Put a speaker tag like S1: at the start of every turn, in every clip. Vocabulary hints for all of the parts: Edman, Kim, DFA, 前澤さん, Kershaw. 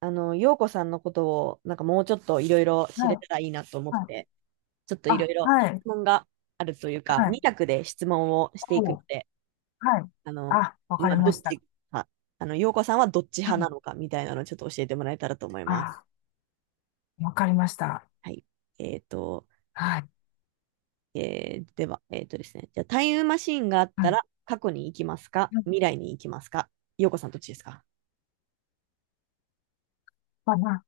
S1: 陽子さんのことを、なんかもうちょっといろいろ知
S2: は
S1: れ
S2: い、
S1: たらいいなと思っ
S2: はい。
S1: て、ちょっといろ
S2: あ、
S1: いろ
S2: は
S1: 質
S2: い、
S1: 問があるという
S2: は
S1: か、2
S2: い。
S1: 択で質問をしていく
S2: お
S1: の
S2: う、
S1: で、
S2: はい。
S1: あの、
S2: あ、わかり
S1: ど
S2: ま
S1: っ
S2: した。
S1: ち派、陽子さんはどっち
S2: は
S1: 派
S2: い。
S1: なのかみたいなのをちょっと教えてもらえたらと思います。
S2: あ、わかりました。
S1: はい。えっと、
S2: はい。
S1: えーでは、えっとですね、じゃあタイムマシーンがあっ
S2: は
S1: た
S2: い。
S1: ら、過去に行きますか未来に行きますか？陽子さんどっちですか？
S2: まあ、な、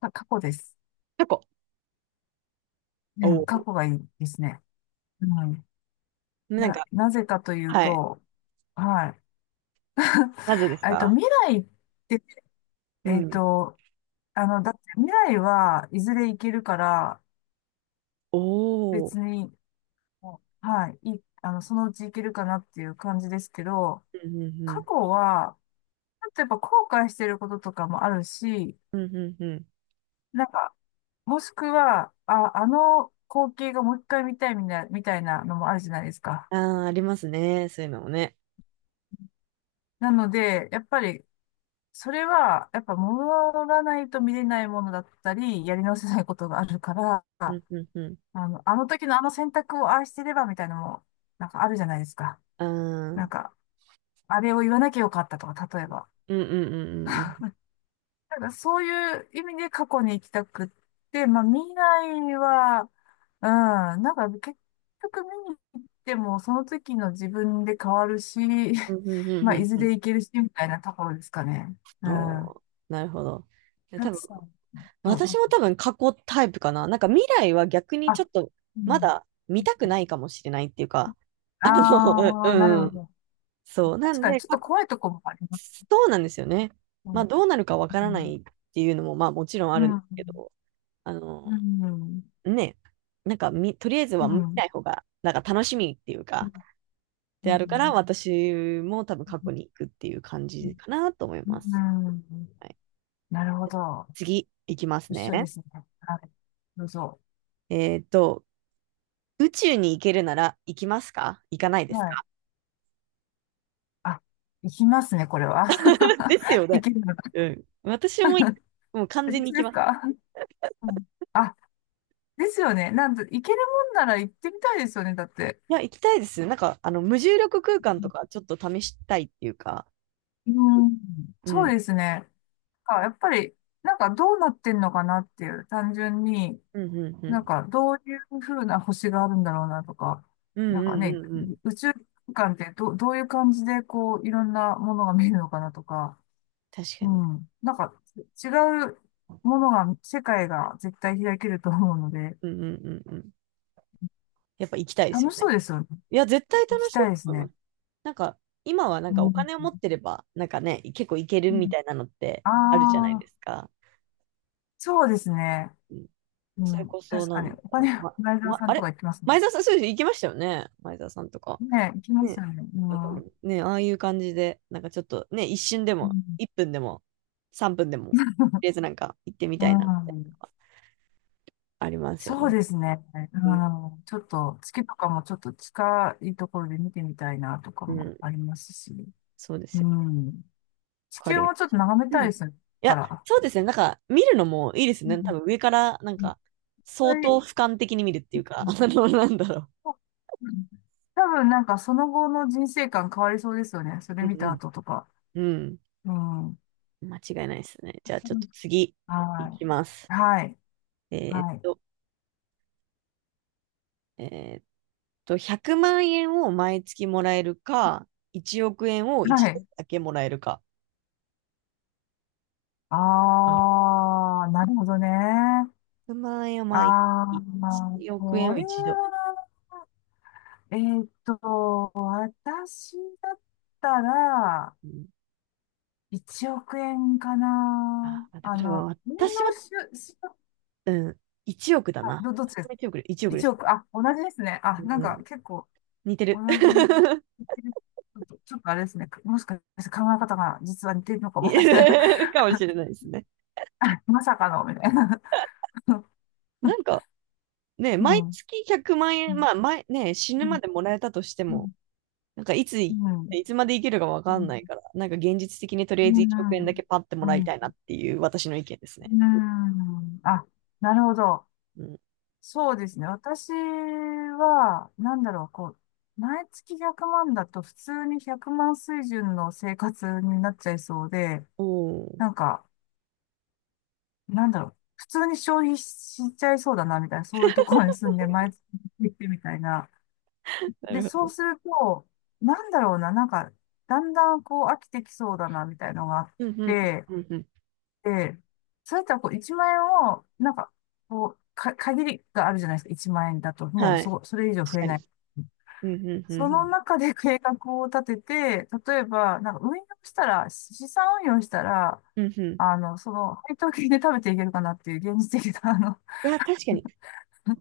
S2: か過去です。
S1: 過去。
S2: う
S1: お
S2: ん、過
S1: お。
S2: 去がいいですね。うん。
S1: なんか、
S2: なぜかという
S1: はい。
S2: と、はい。
S1: なぜです か？
S2: 未来って、
S1: う
S2: えっ
S1: ん。
S2: と、だって未来はいずれ行けるから、
S1: おお。
S2: 別に、はい、そのうち行けるかなっていう感じですけど、
S1: うんうんう
S2: 過
S1: ん。
S2: 去は、やっぱ後悔してることとかもあるし、
S1: うんうんうん。
S2: なんか、もしくは、あの光景がもう一回見たいみたいなのもあるじゃないですか。
S1: ああ、ありますね。そういうのもね。
S2: なので、やっぱり、それは、やっぱ戻らないと見れないものだったり、やり直せないことがあるから、
S1: うんうんうん。
S2: あの時のあの選択を愛してればみたいなのも、なんかあるじゃないですか。
S1: ああ、う
S2: なん
S1: ん
S2: か、あれを言わなきゃよかったとか、例えば。
S1: うんうんうんうん。
S2: なんかそういう意味で過去に行きたくって、まあ未来は、うん、なんか結局見に行ってもその時の自分で変わるし、
S1: うんうんうん
S2: まあ
S1: う
S2: い
S1: ん
S2: ず
S1: う
S2: れ
S1: ん。
S2: 行けるしみたいなところですかね。う
S1: お
S2: ん。
S1: ー、なるほど。
S2: タ
S1: 多分、
S2: さん、どうど
S1: 私
S2: う
S1: も
S2: で
S1: 多
S2: すか？
S1: 分過去タイプかな。なんか未来は逆
S2: あ、
S1: にちょっと
S2: う
S1: ま
S2: ん。
S1: だ見たくないかもしれないっていうか、
S2: あ
S1: あの、う
S2: あ、なる
S1: んう
S2: ほ
S1: ん。
S2: ど。
S1: そう。な
S2: 確
S1: ん
S2: かに
S1: で、
S2: ちょっ
S1: 過
S2: と
S1: 去
S2: 怖いとこもあります。
S1: そうなんですよね。
S2: う
S1: まあ
S2: ん。
S1: どうなるかわか
S2: う
S1: らな
S2: ん。
S1: いっていうのもまあもちろんあ
S2: う
S1: るんですけ
S2: ん。
S1: ど、あ
S2: う
S1: の、
S2: ん。
S1: ね、なんかみ、とりあえずは
S2: う
S1: 見
S2: ん。
S1: ない方が、なんか楽しみっていう
S2: う
S1: か、
S2: ん。う
S1: であるから、
S2: ん。
S1: 私も多分過去に行くっていう感じかなと思い
S2: う
S1: ます。
S2: ん。
S1: はい、
S2: なるほど。
S1: 次、行きます
S2: 一緒
S1: ね。
S2: ですね。はい。どうぞ。
S1: えっと、宇宙に行けるなら行きますか行かないです
S2: はい。
S1: か？
S2: あ、いきますね、これは。
S1: で すよ
S2: 行
S1: ね。
S2: けるのか。
S1: うん。私も、もう完
S2: これ
S1: 全に
S2: 一
S1: 行き
S2: 緒です
S1: ます。
S2: か？うん。あ、ですよね。なんと、行けるもんなら行ってみたいですよね、だって。
S1: いや、行きたいです。無重力空間とかちょっと試したいっていうか、
S2: うん。うん。
S1: う
S2: そう
S1: ん。
S2: ですね。あ、やっぱり、なんかどうなってんのかなっていう、単純に、
S1: うんうんう
S2: なん
S1: ん。
S2: かどういうふうな星があるんだろうなとか、
S1: うん
S2: なん
S1: う
S2: か
S1: ん
S2: ね、
S1: うんうん。
S2: 宇宙空間ってどういう感じでこう、いろんなものが見えるのかなとか、
S1: 確か
S2: う
S1: に。
S2: ん。なんか、違うものが、世界が絶対開けると思うので、
S1: うんうんうんうん。やっぱ行きたいです
S2: 楽
S1: よ
S2: し
S1: ね。
S2: そうですよね。
S1: いや、絶対
S2: 行
S1: 楽
S2: き
S1: しい
S2: たいです
S1: と思い
S2: ね。
S1: ます。なんか、今はなん
S2: う
S1: かお
S2: ん。
S1: 金を持ってれば、なんかね、結構いけるみたいなのって
S2: あ
S1: あるじゃない
S2: あー、
S1: ですか。
S2: そうですね。
S1: うん、
S2: う
S1: それ
S2: ん。
S1: こそ、
S2: 確
S1: な
S2: か
S1: ん
S2: に。
S1: だ
S2: お金、
S1: ろう。
S2: ライザーさ
S1: あ
S2: んと
S1: れ
S2: か行きますね。
S1: 前澤さん、そうです。行きましたよね。前澤さんとか。
S2: ね、行きます
S1: ね。
S2: よね。う
S1: だか
S2: ん。
S1: ら
S2: う
S1: ね、ああいう感じで、なんかちょっとね、一瞬でも、
S2: ん。
S1: 1分でも、3分でも、とりあえずなんか行ってみ
S2: う
S1: たいなみたいな
S2: ん。
S1: のがありますよ
S2: そう
S1: ね。
S2: ですね。
S1: うん、
S2: うん。ちょっと、月とかもちょっと近いところで見てみたいなとか
S1: う
S2: も
S1: ん、
S2: ありますし。
S1: そうです
S2: う
S1: よ。
S2: ん。地
S1: わか
S2: 球
S1: り
S2: もちょっと眺め
S1: う
S2: た
S1: ん
S2: いですよね。
S1: い
S2: だか
S1: や、
S2: ら。
S1: そうですね。なんか、見るのもいいです
S2: う
S1: ね。多
S2: ん。
S1: 分上から、なん
S2: いっ
S1: か、
S2: ぱ
S1: 相当
S2: い。
S1: 俯瞰的に見るって
S2: う
S1: いうか、
S2: ん。
S1: なんだろ
S2: うん。多分なんかその後の人生観変わりそうですよね。それ
S1: う。
S2: 見
S1: う
S2: た
S1: ん
S2: 後とか。
S1: うん。
S2: うん。
S1: うん。間違いないですね。じゃあ、ちょっと次、い
S2: は
S1: きます。
S2: い。はい。
S1: えーっ
S2: はい。
S1: と、えーっ100万円を毎月もらえるか、1億円を
S2: は
S1: 一度
S2: い。
S1: だけもらえるか。うん
S2: あー、なるほどね。
S1: 100万円を
S2: あー、
S1: 毎月、
S2: ま
S1: 1
S2: あ、
S1: 億円
S2: こ
S1: を
S2: れ
S1: 一度。
S2: は、私だったら、
S1: うん、
S2: 1億円かな。
S1: あー、だか
S2: あ
S1: ら多分
S2: の、運
S1: 私は、
S2: 用し、し、
S1: うん、1億だ
S2: あ
S1: な。
S2: ど、どっちで
S1: 私
S2: す？
S1: も億で、1億で
S2: い
S1: す。
S2: ち億。あ、同じですね。あ、なん
S1: う
S2: か
S1: ん
S2: 結構、
S1: 似て
S2: 同
S1: る。
S2: じ、ちょっとあれですね。もしかして考え方が実は似てるのかも。
S1: 似
S2: みたいな。
S1: てるかもしれないですね。
S2: まさかの、みたいな。う
S1: な
S2: ん。
S1: んかね、
S2: う
S1: 毎
S2: ん。
S1: 月100万
S2: う
S1: 円、
S2: ん。
S1: まあ前、ね、死ぬまでもらえたとして
S2: う
S1: も、
S2: ん。
S1: い
S2: うん。
S1: つまで生きるかわ
S2: う
S1: かん
S2: ん。
S1: ないから、なんか現実的にとりあえず1億円だけパッてもらいたい
S2: う
S1: なっていう私の意見ですね。
S2: ん。あ、なるほど。
S1: うん。
S2: そうですね。私は、なんだろう、こう、毎月100万だと普通に100万水準の生活になっちゃいそうで、
S1: おー。
S2: なんか、なんだろう、普通に消費しちゃいそうだな、みたいな、そういうところに住んで、毎月行ってみたいな。
S1: な
S2: で、
S1: る
S2: そ
S1: ほ
S2: う
S1: ど。
S2: すると、なんだろうな、なんか、だんだんこう飽きてきそうだな、みたいのがあっ
S1: うんうん
S2: て、
S1: うんうん。
S2: で、そうやったらこう1万円を、なんか、こう、限りがあるじゃないですか、1万円だと、もう
S1: はい。
S2: それ以上
S1: 確
S2: 増え
S1: か
S2: な
S1: に。
S2: い。
S1: うんうんう
S2: そ
S1: んう
S2: の
S1: ん。
S2: 中で計画を立てて、例えば、なんか運用したら、資産運用したら、
S1: うんうん。
S2: あの、その、配当金で食べていけるかなっていう現実的な、あの、
S1: いや、確かに。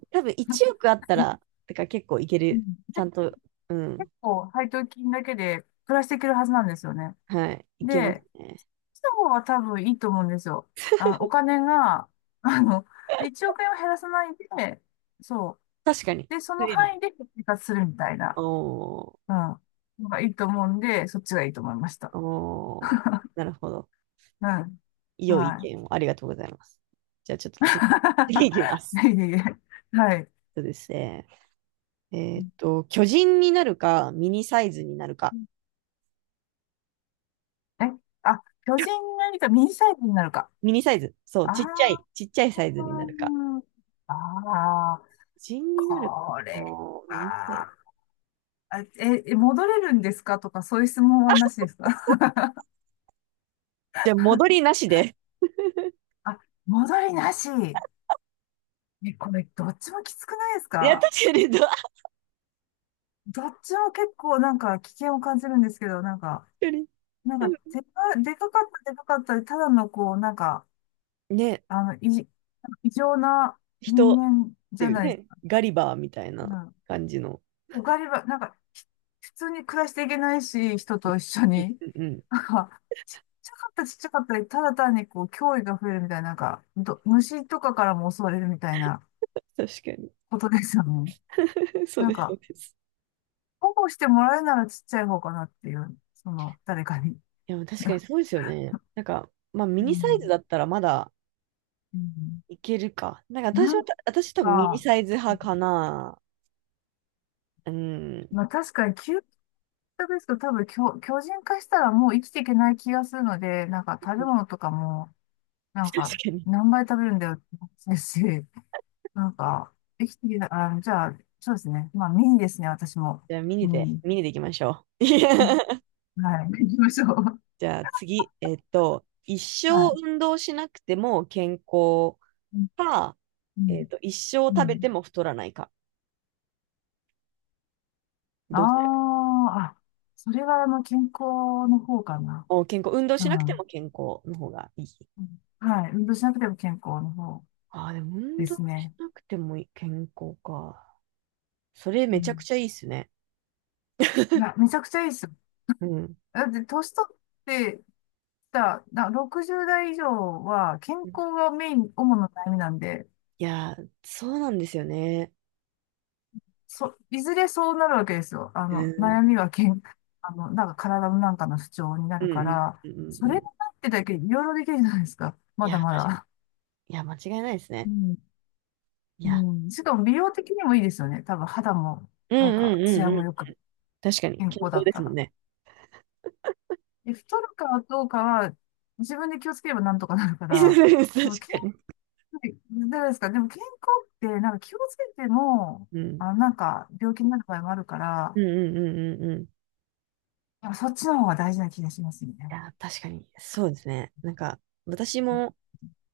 S1: 多分1億あったら、てか結構いけ
S2: う
S1: る。
S2: ん。
S1: ちゃんと、うん。
S2: 結構配当金だけで暮らしていけるはずなんですよね。
S1: はい。いけます
S2: で、
S1: ね。
S2: その方は多分いいと思うんですよ。あ、お金が、あの、1億円を減らさないで、そう。
S1: 確かに。
S2: で、そ
S1: 増
S2: の
S1: え
S2: 範
S1: る。
S2: 囲で生活するみたいな、
S1: おー、
S2: うん、のがいいと思うんで、そっちがいいと思いました。
S1: おー、なるほど。
S2: うん。
S1: 良い意
S2: は
S1: 見をありがとうございます。じゃあちょっと次、次いきま
S2: い。
S1: す。
S2: いえいえ。はい。
S1: そうですね。え
S2: う
S1: ーっ
S2: ん。
S1: と、巨人になるか、ミニサイズになるか。
S2: え、巨人になりか、ミニサイズになるか。
S1: ミニサイズ。そう、
S2: ああ、
S1: ちっちゃいサイズになるか。
S2: ああ。
S1: 巨人になるか。
S2: これ
S1: おー、ミニサイズ。
S2: は、戻れるんですかとか、そういう質問はなしですか？
S1: じゃあ戻りなしで。
S2: あ、戻りなし。え、これ、どっちもきつくないです
S1: いや、
S2: か？
S1: 確かに、ど、
S2: どっちも結構なんか危険を感じるんですけど、なんか、
S1: 確
S2: なんか、
S1: か
S2: でかかった、でかかったで、ただのこう、なんか、
S1: に。ね、
S2: あの、異常な
S1: 人
S2: 人
S1: っ
S2: 間
S1: て
S2: じゃ
S1: いう
S2: ないです
S1: ね、
S2: か。
S1: ガリバーみたいな感じの。
S2: おかりば、なんか、普通に暮らしていけないし、人と一緒
S1: うん
S2: に。
S1: うんうん
S2: なんか、ちっちゃかったちっちゃかったで、ただ単にこう、脅威が増えるみたいな、なんか、虫とかからも襲われるみたいな
S1: 確かに。
S2: ことですよね。なん
S1: そう
S2: か、
S1: です。
S2: 保護してもらえるならちっちゃい方かなっていう、その、誰かに。
S1: いや、確かにそうですよね。ミ
S2: う
S1: ニサイズ
S2: ん。
S1: だったらまだ
S2: うん。
S1: いけるか。
S2: なん
S1: 私多分ミニ
S2: か、
S1: サイズ派かな。うん。
S2: まあ確かに究極ですけど、多分巨人化したらもう生きていけない気がするので、なんか食べ物とかも、なん
S1: 確
S2: か
S1: かに。
S2: 何倍食べるんだよって話ですし、なんか、できてきた、あ、じゃあ、そうですね。まあ、メインですね、私も。
S1: じゃあ、
S2: うん。
S1: ミニでいきましょう。
S2: うん。 はい。行きましょう。
S1: じゃあ、次。えっと、一生
S2: はい。
S1: 運動しなくても健康
S2: うん。
S1: か、
S2: う
S1: え
S2: ん。
S1: っと、一生
S2: う
S1: 食べ
S2: ん。
S1: ても太らないか。
S2: あー
S1: どっちら
S2: あ、それは、あの、健康の方かな。
S1: お、健康。運動
S2: う
S1: しなくて
S2: ん。う
S1: も
S2: ん。
S1: 健康の方がいい。
S2: はい。運動しなくても健康の方
S1: ああ、でも運
S2: で
S1: 動
S2: す
S1: し
S2: ね。
S1: なくてもいい健康か。それ
S2: う
S1: めちゃく
S2: ん。
S1: ちゃいいっすね。
S2: いや、めちゃくちゃいいですよ。
S1: うん。
S2: だって、年取ってきた、60代以上は、健
S1: うん
S2: 康がメイン、主な悩みなんで、
S1: いやー、そうなんですよね。
S2: いずれそうなるわけですよ。あ
S1: う
S2: の、
S1: ん。
S2: 悩みは健、あの、なんか体のなんかの不調にな
S1: う
S2: る
S1: ん
S2: か
S1: うん
S2: ら、
S1: うん
S2: そ
S1: うんう
S2: れが
S1: ん。
S2: なってだけいろいろできるじゃないですか。
S1: い
S2: ま
S1: や、
S2: だ
S1: 確
S2: ま
S1: か
S2: だ。
S1: に。いや、間違いないです
S2: う
S1: ね。
S2: ん。
S1: いや。
S2: うん。しかも美容的にもいいですよね。多分肌も、
S1: うん
S2: なん
S1: う
S2: か、
S1: ん
S2: ツヤ
S1: うんう
S2: も
S1: ん。
S2: よく
S1: 確かに。
S2: 健
S1: 健
S2: 康だ
S1: 康
S2: っ
S1: で
S2: た
S1: すもん
S2: ら。
S1: ね。
S2: で、太るかどうかは、自分で気をつければなんとかなるか ら、
S1: 確
S2: でも健
S1: か
S2: 康、
S1: に。
S2: じゃないですか。でも健康って、なんか気をつけても、
S1: うん。
S2: あの、なんか病気になる場合もあるか
S1: う
S2: ら、
S1: んうんうんうんうん。い
S2: やっぱそっちの方が大事な気がしますね。
S1: や、確かに。そうですね。なんか、私も、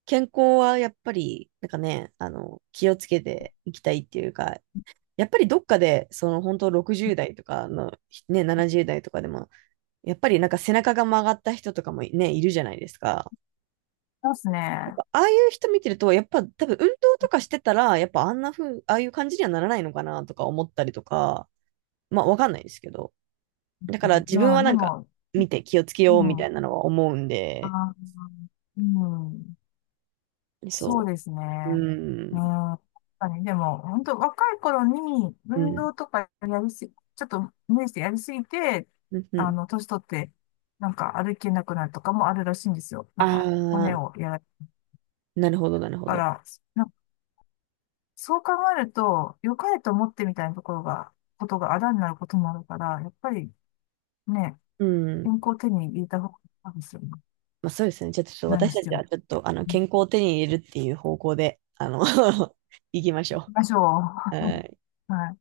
S1: 健康はやっぱり、なんかね、気をつけていきたいっていうか、やっぱりどっかで、その本当60代とかの、ね、70代とかでも、やっぱりなんか背中が曲がった人とかもね、いるじゃないですか。
S2: ます
S1: やっ
S2: ね。
S1: ぱああいう人見てると、やっぱ多分運動とかしてたら、やっぱあんな風、ああいう感じにはならないのかなとか思ったりとか、まあわかんないですけど。だから自分
S2: う
S1: は
S2: ん、
S1: な
S2: で
S1: んか
S2: も、
S1: 見て気をつけ
S2: う
S1: ようみ
S2: ん、
S1: た
S2: あ
S1: いなのは思うんで、
S2: ー、うん、そう
S1: そ
S2: です
S1: う。う
S2: ね。うん、
S1: ん。
S2: 確かに、でも、本当若い頃に
S1: う
S2: 運
S1: ん。
S2: 動とかやりすぎ、ちょっと無理してやりすぎて、
S1: うん。う
S2: あ
S1: ん
S2: の、年取って、なんか歩けなくなるとかもあるらしいんですよ。
S1: あ
S2: なんか、骨
S1: あー。
S2: をやられた
S1: なるほ
S2: か
S1: ど。
S2: ら、なんかそう考えると、良かれと思ってみたいなところが、ことがあだになることもあるから、やっぱりね、
S1: う
S2: 健
S1: ん。
S2: 康を手に入れた方がいいですよね。
S1: まあそうですね。じゃあちょっと
S2: 何
S1: 私
S2: し
S1: た
S2: て
S1: ちは
S2: も。
S1: ちょっと、健康を手に入れるっていう方向で、あの 行きましょ
S2: ましょう。
S1: う。はい
S2: はい。